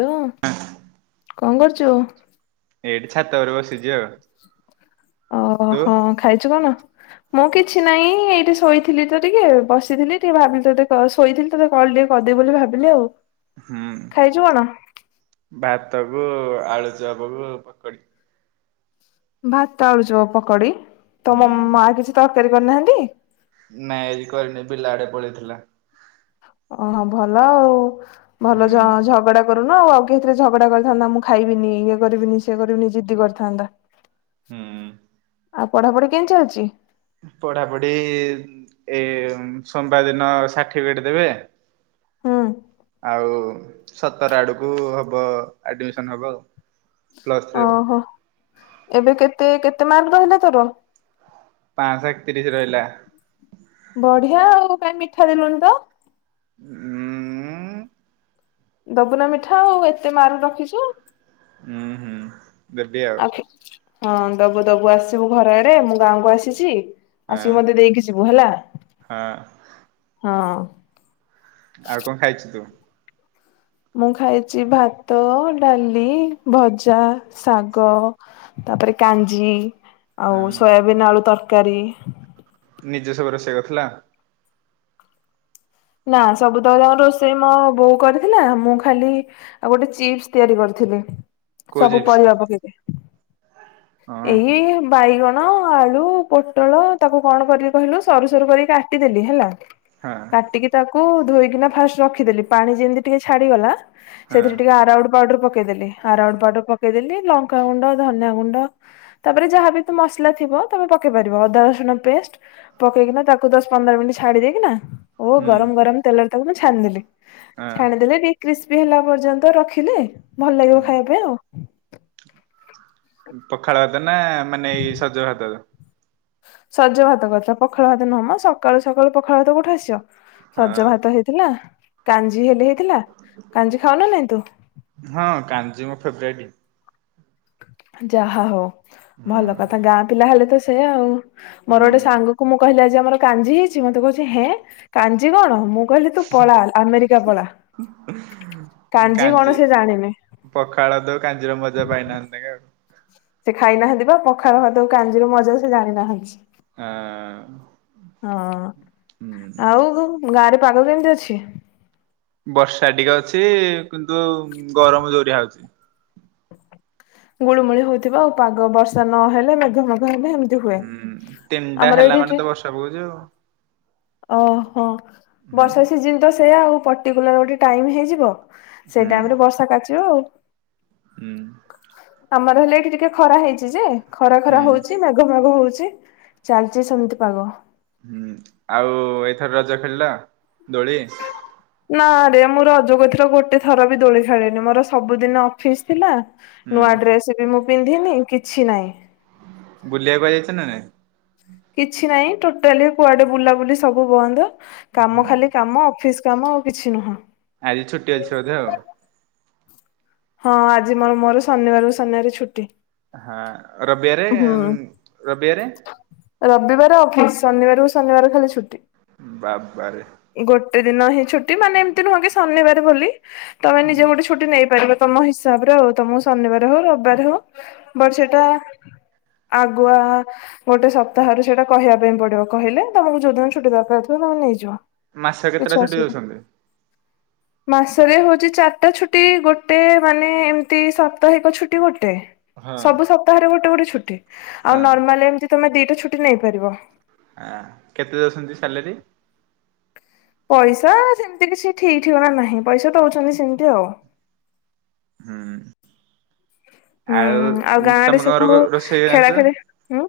Hello କଣ୍ କରୁଚୁ? ଏଇଠେ ଛାତ ଉପରେ ବସିଚି ଆଉ। ଓହୋ- ତୁ? ହଁ ଖାଇଚୁ କଣ? ମୁଁ କିଛି ନାହିଁ ଏଇଠି ଶୋଇଥିଲି ତ ଟିକେ ବସିଥିଲି ଟିକେ ଭାବିଲି ତତେ କ-ଶୋଇଥିଲି ତତେ କଲ୍ ଟିକେ କରିଦେବି ବୋଲି ଭାବିଲି ଆଉ। ହୁଁ ଖାଇଛୁ କଣ ଭାତ କୁ ଆଳୁଚପ କୁ ପକଡି। ଭାତ ଆଳୁଚପ୍, ପକଡି ତମ ହୁଁ ମା କିଛି ତରକାରୀ କରିନାହାନ୍ତି? ନାଇଁ ଆଜି କରିନି ବିଲ ଆଡେ ପଳେଇଥିଲା। ଓହୋ ଭଲ ଆଉ ହୁଁ ଭଲ ଝ-ଝଗଡା କରୁନ ଆଉ -ଆଉ କିଏ ହେଇଥିଲେ ଝଗଡା କରିଥାନ୍ତା ମୁଁ ଖାଇବିନି ଇଏ କରିବିନି ସିଏ କରିବିନି ଜିଦ୍ଦି କରିଥାନ୍ତା। ହୁଁ। ଆଉ ପଢାପଢି କେନ୍ତି ଚାଲିଚି? ପଢାପଢି ଏଇ ସୋମବାର୍ ଦିନ ସାର୍ଟିଫିକେଟ୍ ଦେବେ ହୁଁ। ଆଉ ସତର ଆଡକୁ ହବ ଆଡମିସନ୍ ହବ ଆଉ। ପ୍ଲସ ଥ୍ରୀ ଆଉ। ଓହୋ ଏବେ କେତେ -କେତେ ମାର୍କ ରହିଲା ତୋର? ପାଁଅଶ ଏକତିରିଶ୍ ରହିଲା। ବଢିଆ ଆଉ କାଇଁ ମିଠା ଦେଲୁଣିି ତ? [inaudible] ଦବୁନା ମିଠା ଆଉ ଏତେ ମାର୍କ୍ ରଖିଚୁ। ଉୁଁ ହୁଁ ଦେବି ଆଉ ହଁ ଦବୁ ଦବୁ ଆସିବୁ ଘର ଆଡେ ମୁଁ ଗାଁକୁ ଆସିଛି ହଁ ଆସିକି ମତେ ଦେଇକି ଯିବୁ ହେଲା ହଁ ହଁ। ଆଉ କଣ ଖାଇଛୁ ତୁ? ମୁଁ ଖାଇଛି ଭାତ, ଡାଲି, ଭଜା ଶାଗ। ତାପରେ କାଞ୍ଜି ଆଉ ସୋୟାବିନ୍ ଆଳୁ ତରକାରୀ ନିଜ ସବୁ ରୋଷେଇ କରିଥିଲା। ନା ସବୁ ତଳେ ରୋଷେଇ ମୋ ବୋଉ କରିଥିଲା ମୁଁ ଖାଲି। ଆଉ ଗୋଟେ ଚିପ୍ସ ତିଆରି କରିଥିଲି। ସବୁ କୋଜିପ୍ସ ପରିବା ପକରେ ହଁ ଏଇ ବାଇଗଣ ଆଳୁ ପୋଟଳ ତାକୁ କଣ କରିକି କହିଲୁ ସରୁ ସରୁ କରିକି କାଟିଦେଲି ହେଲା। ହଁ କାଟିକି ତାକୁ ଧୋଇକିନା ଫାଷ୍ଟ ରଖିଦେଲି ପାଣି ଯେମିତି ଟିକେ ଛାଡ଼ିଗଲା। ହଁ ସେଥିରେ ଟିକେ ଆରଉଡ ପାଉଡର ପକେଇଦେଲେ। ଆରଉଡ ପାଉଡର ପକେଇଦେଲି ଲଙ୍କାଗୁଣ୍ଡ ଧନିଆ ଗୁଣ୍ଡ। ତାପରେ ଯାହାବ ତୁ ମସଲା ଥିବ ତମେ ପକେଇ ପାରିବ ଅଦା ରସୁଣ ପେଷ୍ଟ। ପକେଇକିନା ତାକୁ ଦଶ ପନ୍ଦର ମିନିଟ ଛାଡ଼ି ଦେଇକି ନା। ଓ ହୁଁ ଗରମ ଗରମ ତେଲରେ ତାକୁ ମୁଁ ଛାଣିଦେି ହଁ ଛାଣିଦେଲି ଟିକେ। କ୍ରିସ୍ପି ହେଲା ପର୍ଯ୍ୟନ୍ତ ରଖିଲେ ଭଲ ଲାଗିବ ହୁଁ ଖାଇବା ପାଇଁ ଆଉ। ପଖାଳ ଭାତ ନା ମାନେ ଏଇ ସଜ ଭାତ। ସଜ ଭାତ କରିଥିଲା ପଖାଳ ଭାତ ନୁହଁ ସକାଳୁ ସକାଳୁ ପଖାଳ ଭାତ କଉଠି ଆସିବ। ହଁ ସଜ ଭାତ ହେଇଥିଲା କାଞ୍ଜି ହେଲେ ହେଇଥିଲା କାଞ୍ଜି ଖାଉନ ନାଇଁ ତୁ। ହଁ କାଞ୍ଜି ମୋ ଫେବ୍ରାଇଟ୍। ଯାହା ହଉ ହୁଁ ଭଲ କଥା ଗାଁ ପିଲା ହେଲେ ତ ସେୟା ଆଉ। ମୋର ଗୋଟେ ହୁଁ ସାଙ୍ଗ କ ମୁଁ କହିଲି ଆଜି ଆମର କାଞ୍ଜି ହେଇଛି ମତେ କହୁଛି ହେଁ କାଞ୍ଜି କଣ ମୁଁ କହିଲି ତୁ ପଳା ଆମେରିକା ପଳା କାଞ୍ଜି କଣ ସେ ଜାଣିନି। ପଖାଳ ଦଉ କାଞ୍ଜି ର ମଜା ପାଇନାହାନ୍ତି ଆଉ। ସେ ଖାଇ ନାହାନ୍ତି ବା ପଖାଳ ଭାତକୁ କାଞ୍ଜି ର ମଜା ସେ ଜାଣିନାହାନ୍ତି। ହ ଆଁ ହଁ ଆଉ ଗାଁରେ ପାଗ କେମିତି ଅଛି? ବର୍ଷା ଟିକେ ଅଛି କିନ୍ତୁ ଗରମ ଜୋରିଆ ହଉଛି। ଗୁଳୁମୁଳି ହଉଥିବ ଆଉ ପାଗ ବର୍ଷା ନ ହେଲେ ମେଘ ମେଘ ହେଲେ ଏମ ହୁଁ ତିନିଟା ହେଲା ମାନେ ତ ବର୍ଷା ପକଉଛ ଆଉ। ଓହୋ ହୁଁ ବର୍ଷା ସିଜିିନ ତ ସେଇୟା ଆଉ ପର୍ଟିକୁଲାର ଗୋଟେ ଟାଇମ ହେଇଯିବ। ସେଇ ହୁଁ ଟାଇମ ରେ ବର୍ଷା କାଚିବ ଆଉ। ହୁଁ ଆମର ହେଲେ ଏଠି ଟିକେ ଖରା ହେଇଛି ଯେ ଖରା ହୁଁ ଖରା ହଉଛି ମ ପାଗ ମାଗ ହଉଛି ଚାଲିଚ ସେମିତି ପାଗ। ହୁଁ ଆଉ ଏଇଥର ରଜ ଖେଳିଲ ଦୋଳି ନା ରେ ମୁଁ ରଜକୁ ଏଥର ଗୋଟେ ଥର ବି ଦୋଳି ଖେଳେନି ମୋର ସବୁଦିନ ଅଫିସ ଥିଲା। ନୂଆ ହୁଁ ଡ୍ରେସ ବି ମୁଁ ପିନ୍ଧିନି କିଛି ନାହିଁ। ବୁଲିବାକୁ ଯାଇଛ ନା ନାଇଁ। କିଛି ନାହିଁ ଟୋଟାଲି କୁଆଡେ ବୁଲାବୁଲି ସବୁ ବନ୍ଦ କାମ ହୁଁ ଖାଲି କାମ ଅଫିସ। କାମ ଆଉ କିଛି ନୁହଁ। ଆଜି ଛୁଟି ଅଛି ବୋଧେ ଆଉ ହଁ ଆଜି ମୋର ମୋର ଶନିବାରକୁ ଶନିବାର ଛୁଟି ହଁ ରବିବାରେ ହୁଁ ରବିବାରେ ରବିବାର ଅଫିସ୍ ଶନିବାରକୁ ଶନିବାର ଖାଲି ଛୁଟି। ବାବାରେ ଗୋଟେ ଦିନ ହିଁ ଛୁଟି ମାନେ ଏମିତି ନୁହଁ କି ଶନିବାର ବୋଲି ତମେ ନିଜେ ଗୋଟେ ଛୁଟି ନେଇପାରିବ ତମ ହିସାବରେ ଆଉ ତମକୁ ଶନିବାର ହଉ ରବିବାର ହଉ ବଟ୍ ସେଇଟା ଆଗୁଆ ଗୋଟେ ସପ୍ତାହରେ ସେଇଟା କହିବା ପାଇଁ ପଡିବ କହିଲେ ତମକୁ ଯୋଉଦିନ ଛୁଟି ଦରକାର ଥିବ ତମେ ନେଇଯିବ ମାସ କିଛ କେତେଟା ଛୁଟି ଅସୁବିଧା ଦଉଛନ୍ତି? ମାସରେ ହଉଛି ଚାରିଟା ଛୁଟି ଗୋଟେ ମାନେ ଏମିତି ସପ୍ତାହିକ ଛୁଟି ଗୋଟେ ହଁ ସବୁ ସପ୍ତାହରେ ଗୋଟେ ଗୋଟେ ଛୁଟି ଆଉ ହଁ ନର୍ମାଲ ଏମିତି ତମେ ଦିଟା ଛୁଟି ନେଇପାରିବ ଆ କେତେ ଦଉଛନ୍ତି ସାଲେରୀ? ପଇସା ସେମିତି କିଛି ଠିକ୍ ଠିକଣା ନାହିଁ ପଇସା ଦଉଛନ୍ତି ସେମିତି ଆଉ ହୁଁ ଆଉ ହୁଁ ଗାଁ ରେ ତମେ ସବୁ କଣ କଣ ରୋଷେଇ ଖେଳା ଜାଣିଚ? ଖେଳି ହୁଁ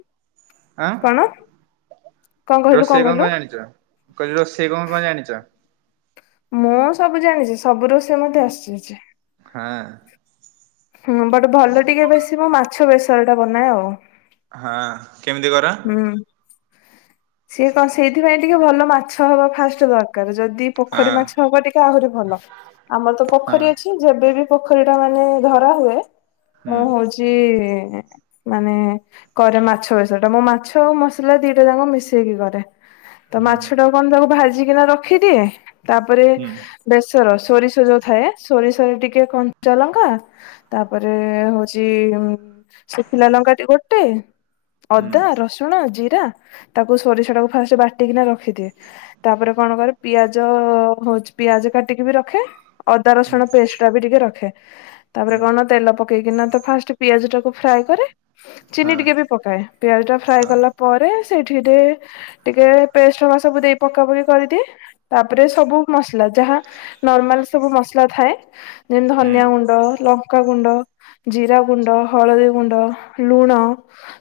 କଣ? କଣ କହିଲୁ ରୋଷେଇ କଣ କହିଲୁ? କଣ ଜାଣିଛ କହିଲି ରୋଷେଇ କଣ କଣ ଜାଣିଛ? ମୁଁ ସବୁ ଜାଣିଛି ସବୁ ରୋଷେଇ ମତେ ଆସିଛି ହଁ ହୁଁ ବଟ ଭଲ ଟିକେ ବେଶି ମୁଁ ମାଛ ବେସର ଟା ବନାଏ ଆଉ ହଁ କେମିତି କର? ହୁଁ ସିଏ କଣ ସେଇଥିପାଇଁ ଟିକେ ଭଲ ମାଛ ହବା ଫାଷ୍ଟ ଦରକାର ଯଦି ପୋଖରୀ ହଁ ମାଛ ହବ ଟିକେ ଆହୁରି ଭଲ ଆମର ତ ହଁ ପୋଖରୀ ଅଛି ଯେବେ ବି ପୋଖରୀ ଟା ମାନେ ଧରା ହୁଏ ହୁଁ ହଉଛି ହଉଛି ମାନେ କରେ ମାଛ ବେସର ମୁଁ ମାଛ ଆଉ ମସଲା ଦିଟା ଯାକ ମିଶେଇକି କରେ ତ ହୁଁ ମାଛ ଟା ତାକୁ ଭାଜିକିନା ରଖିଦିଏ ତାପରେ ହୁଁ ବେସର ସୋରିଷ ଯୋଉ ଥାଏ ସୋରିଷରେ ଟିକେ କଞ୍ଚା ଲଙ୍କା ତାପରେ ହଉଛି ସୁଖିଲା ଲଙ୍କା ଟି ଗୋଟେ ହୁଁ ଅଦା ରସୁଣ ଜିରା ତାକୁ ସୋରିଷ ଟାକୁ ଫାଷ୍ଟ ବାଟିକିନା ରଖିଦିଏ ତାପରେ କଣ କରେ ପିଆଜ ହଉଛି ପିଆଜ କାଟିକି ବି ରଖେ ଅଦା ହୁଁ ରସୁଣ ପେଷ୍ଟ ଟା ବି ଟିକେ ରଖେ ତାପରେ ହୁଁ କଣ ତେଲ ପକେଇକିନା ତ ଫାଷ୍ଟ ପିଆଜ ଟାକୁ ଫ୍ରାଏ କରେ ହଁ ଚିନି ଟିକେ ବି ପକାଏ ପିଆଜ ଟା ଫ୍ରାଏ ହଁ। କଲା ପରେ ସେଇଥିରେ ଟିକେ ପେଷ୍ଟ ହକା ସବୁ ଦେଇ ପକା ପକି କରିଦିଏ ତାପରେ ସବୁ ମସଲା ଯାହା ନର୍ମାଲ ସବୁ ମସଲା ଥାଏ ଯେମିତି ହୁଁ ଧନିଆ ଗୁଣ୍ଡ ଲଙ୍କାଗୁଣ୍ଡ ଜିରା ଗୁଣ୍ଡ ହଳଦୀ ଗୁଣ୍ଡ ଲୁଣ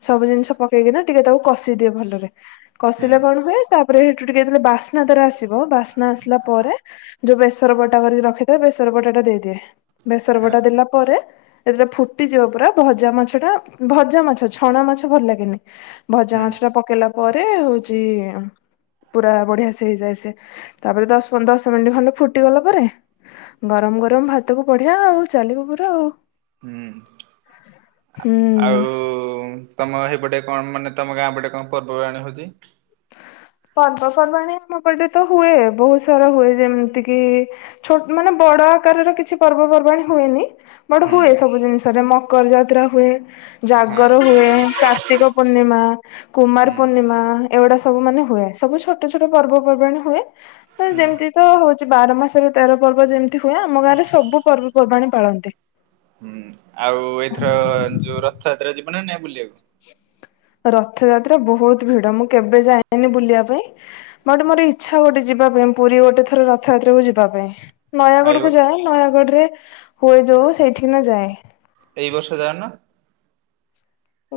ସବୁ ଜିନିଷ ପକେଇକିନା ଟିକେ ତାକୁ କଷି ଦିଏ ଭଲରେ ହୁଁ କଷିଲେ କଣ ହୁଏ ତାପରେ ସେଠୁ ଟିକେ ଯେତେବେଳେ ବାସ୍ନା ବାସ୍ନା ତାର ଆସିବ ବାସ୍ନା ଆସିଲା ପରେ ଯୋଉ ବେସର ବଟା କରିକି ରଖିଥାଏ ବେସର ବଟା ଟା ଦେଇଦିଏ ବେସର ହଁ ବଟା ଦେଲାପରେ ପରେ ଯେତେବେଳେ ଫୁଟିଯିବ ପୁରା ଭଜା ମାଛ ଟା ଭଜା ମାଛ ଛଣା ମାଛ ଭଲ ଲାଗେ ନି ଭଜା ହୁଁ ମାଛ ଟା ପକେଇଲା ପରେ ହଉଛି ପୁରା ବଢିଆ ସେ ହେଇଯାଏ ସେ ତାପରେ ଦଶ ପନ୍ଦ ଦଶ ମିନିଟ୍ ଖଣ୍ଡେ ଫୁଟିଗଲା ପରେ ଗରମ ଗରମ ଭାତକୁ ବଢିଆ ଆଉ ଚାଲିବ ପୁରା ଆଉ ହୁଁ ହୁଁ। ଆଉ ତମ ସେଇପଟେ କଣ ମାନେ ତମ ଗାଁ ଗଟେ କଣ ପର୍ବପବାଣି ହଉଛି? ପର୍ବପର୍ବାଣୀ ଆମ ପଟେ ତ ହୁଏ ବହୁତ ସାରା ହୁଏ ଯେମିତି କି ଛୋଟ ମାନେ ବଡ ଆକାରର କିଛି ପର୍ବପର୍ବାଣୀ ହୁଏନି। ବଟ ହୁଁ ହୁଏ ସବୁ ଜିନିଷରେ ମକର ଯାତ୍ରା ହୁଏ। ହଁ ଜାଗର ହୁଏ, କାର୍ତ୍ତିକ ପୂର୍ଣ୍ଣିମା କୁମାର ହୁଁ ପୂର୍ଣ୍ଣିମା ଏଗୁଡା ସବୁ ମାନେ ହୁଏ, ସବୁ ଛୋଟ ଛୋଟ ପର୍ବପର୍ବାଣି ହୁଏ ତ ହୁଁ। ଯେମିତି ତ ହଉଛି ବାର ମାସରେ ତେର ପର୍ବ ଯେମିତି ହୁଏ, ଆମ ଗାଁ ରେ ସବୁ ପର୍ବପର୍ବାଣୀ ପାଳନ୍ତି। ହୁଁ ଆଉ ଏଇଥର ଯୋଉ ରଥଯାତ୍ରା ଯିବ ନ ନାଇ ବୁଲିବାକୁ? ରଥଯାତ୍ରା ବହୁତ ଭିଡ। ମୁଁ କେବେ ଯାଇନି ବୁଲିବା ପାଇଁ। ମୋଟେ ମୋର ଇଚ୍ଛା ଗୋଟେ ଯିବା ପାଇଁ, ପୁରୀ ଗୋଟେ ଥର ରଥଯାତ୍ରା କୁ ଯିବା ପାଇଁ। ଆଉ ନୟାଗଡକୁ ଯାଏ। ନୟାଗଡ ରେ ହୁଏ ଯୋଉ ସେଇଠି ନା ଯାଏ। ଏହି ବର୍ଷ ଯାଉନ।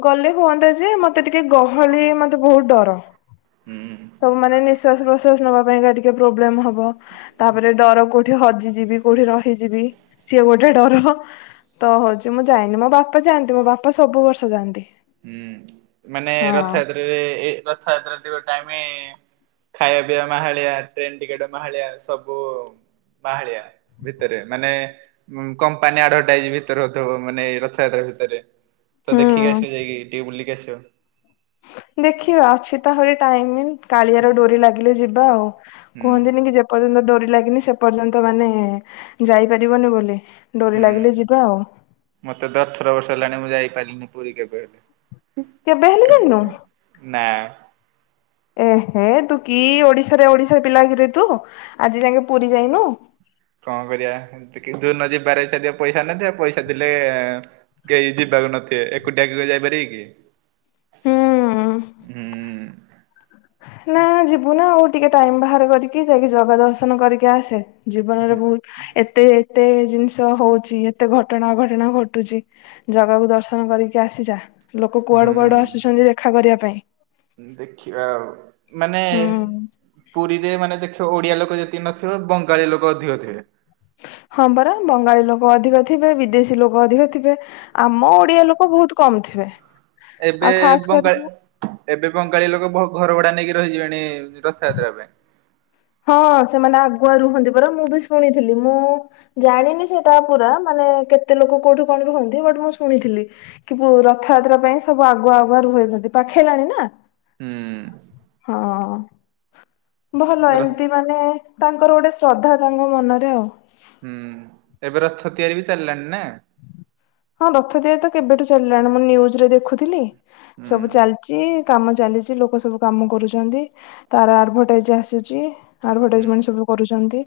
ଗଲେ ହୁଅନ୍ତା ଯେ- ମତେ ଟିକେ ଗହଳି ମତେ ବହୁତ ଡର। ହୁଁ। ସବୁ ମାନେ ନିଶ୍ଵାସ ପ୍ରଶ୍ୱାସ ନବା ପାଇଁକା ଟିକେ ପ୍ରୋବ୍ଲେମ ହବ, ତାପରେ ଡର କୋଉଠି ହଜିଯିବି। କୋଉଠି ରହିଯିବି ସିଏ ଗୋଟେ ଡର, ତ ହଉଛି ମୁଁ ଯାଇନି ମୋ ବାପା ବାପା ଯାଆନ୍ତି। ମୋ ବାପା ସବୁ ବର୍ଷ ଯାଆନ୍ତି। ହୁଁ ମାନେ ହଁ ରଥଯାତ୍ରରେ ରଥଯାତ୍ରା ଟାଇମ ଖାଇବା ପିଇବା ମାହାଳିଆ ଟ୍ରେନ ଟିକେଟ ମାହାଳିଆ ସବୁ ମାହାଳିଆ ଭିତରେ ମାନେ କମ୍ପାନୀ ଆଡଭାଟାଇଜ ଭିତରେ ହଉଥିବ। ମାନେ ରଥଯାତ୍ରା ଭିତରେ ତ ଦେଖିକି ହୁଁ ଆସିବ ଯାଇକି ଟିକେ ବୁଲିକି ଆସିବ। ଦେଖିବା ଅଛି ତ ଆହୁରି ଟାଇମ ହୁଁ କାଳିଆର ଡୋରି ଲାଗିଲେ ଯିବା ଆଉ ହୁଁ କୁହନ୍ତିନି କି ଯେ, ପର୍ଯ୍ୟନ୍ତ ଡୋରି ଲାଗିନି ସେ ପର୍ଯ୍ୟନ୍ତ ମାନେ ଯାଇପାରିବନି ବୋଲି। ଡୋରି ଲାଗିଲେ ହୁଁ ଯିବା ଆଉ। ମତେ ତ ଅଠର ବର୍ଷ ହେଲାଣି। ମୁଁ ଯାଇପାରିଲିନି ପୁରୀ କେବେ? କେବେ ହେଲେ ଯାଇନ? ନା ଏହେ ତୁ କି ଓଡିଶାରେ, ଓଡିଶା ପିଲା କିରେ ତୁ ଆଜି ଯାକେ ପୁରୀ ଯାଇନୁ? କଣ କରିବା କିନ୍ତୁ, ଏମିତି ଯିବାରେ ଇଛା ଥିବ ପଇସା ନଥିବ ପଇସା ଥିଲେ କେହି ଯିବାକୁ ନଥିବେ ଏକୁଟିଆ କେବେ ଯାଇପାରିବେ କି? ହୁଁ। ହୁଁ। ନା ଯିବୁନା ଆଉ ଟିକେ ଟାଇମ ବାହାର କରିକି, ଯାଇକି ଜଗା ଦର୍ଶନ କରିକି ଆସେ। ଜୀବନରେ ବହୁତ ଏତେ ଏତେ ଜିନିଷ ହଉଛି, ଏତେ ଘଟଣା ଅଘଟଣା ଘଟୁଛି। ଜଗାକୁ ଦର୍ଶନ କରିକି ଆସିଯା, ଲୋକ କୁଆଡୁ କୁଆଡୁ ହୁଁ ଆସୁଛନ୍ତି ଦେଖା କରିବା ପାଇଁ। ଦେଖିବା ଆଉ ମାନେ ହୁଁ ପୁରୀରେ ମାନେ ଦେଖ ଓଡିଆ ଲୋକ ଯେତିକି ନଥିବେ, ବଙ୍ଗାଳୀ ଲୋକ ଅଧିକ ଥିବେ ହଁ ପରା ବଙ୍ଗାଳୀ ଲୋକ ଅଧିକ ଥିବେ, ବିଦେଶୀ ଲୋକ ଅଧିକ ଥିବେ। ଆମ ଓଡିଆ ଲୋକ ବହୁତ କମ ଥିବେ। ଏବେ ଆଉ ଖାସ କରିକି ବଙ୍ଗାଳି ଏବେ ବଙ୍ଗାଳୀ ଲୋକ ଘର ଭଡା ନେଇକି ରହିଯିବେଣି ରଥଯାତ୍ରା ପାଇଁ। ହଁ ସେମାନେ ଆଗୁଆ ରୁହନ୍ତି ପରା ମୁଁ ବି ଶୁଣିଥିଲି। ମୁଁ ଜାଣିନି ସେଇଟା ପୁରା ମାନେ କେତେ ଲୋକ କୋଉଠୁ କଣ ରୁହନ୍ତି, ବଟ ମୁଁ ଶୁଣିଥିଲି। କିନ୍ତୁ ରଥଯାତ୍ରା ପାଇଁ ସବୁ ଆଗୁଆ ଆଗୁଆ ରୁହନ୍ତି, ପାଖେଇଲାଣି ନା। ହୁଁ। ହଁ। ଭଲ ର ଏମତି ମାନେ ତାଙ୍କର ଗୋଟେ ଶ୍ରଦ୍ଧା ତାଙ୍କ ମନରେ ଆଉ। ହୁଁ। ଏବେ ରଥ ତିଆରି ବି ଚାଲିଲାଣି ନା? ହଁ ରଥ ତିଆରି ତ କେବେଠୁ ଚାଲିଲାଣି, ମୁଁ ନିୟୁଜ ରେ ଦେଖୁଥିଲି ହୁଁ ସବୁ ଚାଲଛି କାମ ଚାଲିଛି ଲୋକ ସବୁ କାମ କରୁଛନ୍ତି। ତାର ଆଡଭଟାଇଜ ଆସୁଛି ହୁଁ ଆଡଭଟାଇଜମେଣ୍ଟ ସବୁ କରୁଛନ୍ତି,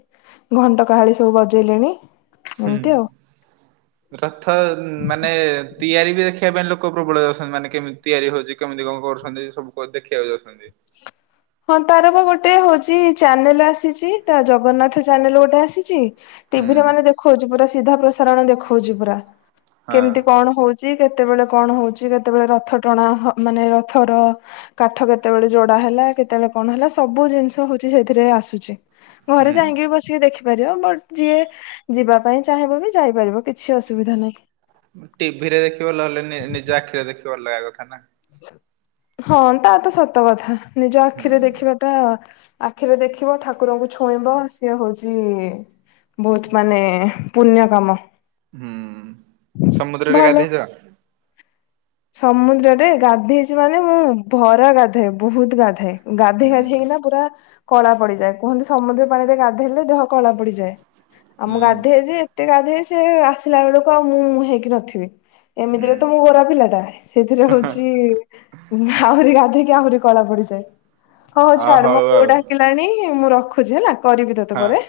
ଘଣ୍ଟ କାହାଳି ସବୁ ବଜେଇଲେଣି। ଏମିତି ଆଉ। ହୁଁ। ରଥ ମାନେ ତିଆରି ବି ଦେଖ ଦେଖିବା ପାଇଁ ଲୋକ ପ୍ରବଳ ଯାଉଛନ୍ତି। ମାନେ କେମିତି ତିଆରି ହଉଛି, କେମିତି କଣ କରୁଛନ୍ତି ସବୁ ଦେଖିବାକୁ ଯାଉଛନ୍ତି। ହଁ ତାର ପା ଗୋଟେ ହଉଛି ଚ୍ୟାନେଲ ଆସିଚି ତ ଜଗନ୍ନାଥ ଚ୍ୟାନେଲ ଗୋଟେ ଆସିଚି ହୁଁ ଟିଭିରେ ମାନେ ଦେ ଖଉଚି ପୁରା ସିଧା ପ୍ରସାରଣ ଦେଖଉଚି ପୁରା ହଁ କେମିତି କଣ ହଉ ଚି କେତେବେଳେ କଣ ହଉଚି କେତେବେଳେ ରଥ ଟଣା ହ ମାନେ ରଥର କାଠ କେତେବେଳେ ଯୋଡା ହେଲା କେତେବେଳେ କଣ ହେଲା ସବୁ ଜିନିଷ ହଉଚି ସେଇଥିରେ ଆସୁଚି। ଘରେ ହୁଁ। ଯାଇଁକିବି ବସିକି ଦେଖିପାରିବ ବଟ ଯିଏ ଯିବା ପାଇଁ ଚାହିଁବ ବି ଯାଇପାରିବ କିଛି ଅସୁବିଧା ନାହିଁ। ଟିଭିରେ ଦେଖିବ ଲଲେନି ନିଜ ଆଖିରେ ଦେଖିବ ଅଲଗା କଥା ନା। ହଁ ତା ତ ସତ କଥା ନିଜ ଆଖିରେ ହୁଁ ଦେଖିଵ ଟା ଆଖିରେ ଦେଖିବ ଠାକୁରଙ୍କୁ ଛୁଇଁବ ସିଏ ହଉଚି ବହୁତ ମାନେ ପୁଣ୍ୟ କାମ। ହୁଁ ସମୁଦ୍ରରେ ଭଲ। ଗାଧେଇଚ? ସମୁଦ୍ରରେ ଗାଧେଇଚି ମାନେ ମୁଁ ଭରା ଗାଧାଏ ବହୁତ ଗାଧାଏ। ଗାଧୋଇ ହୁଁ। ଗାଧେଇ କିନା ପୁରା କଳା ପଡିଯାଏ କୁହନ୍ତି ସମୁଦ୍ର ପାଣିରେ ଗାଧେଇଲେ ଦେହ କଳା ପଡିଯାଏ ଆଉ ମୁଁ ଗାଧେଏ ହୁଁ ଯେ ଏତେ ଗାଧେ ସେ ଆସିଲା ବେଳକୁ ଆଉ ମୁଁ ହେଇକି ନଥିବି ଏମିତିରେ ତ ମୁଁ ଗୋରା ପିଲାଟା। ଏଥିରେ ହଉଚି ଆହୁରି ଗାଧେଇକି ଆହୁରି କଳା ପଡିଯାଏ। ହଉ ହଉ ଆ ଛାଡ ମୋ ବୋଉ ଆଉ ଡାକିଲାଣି ମୁଁ ରଖୁଚି ହେଲା କରିବି ତତେ ପରେ। ହଁ।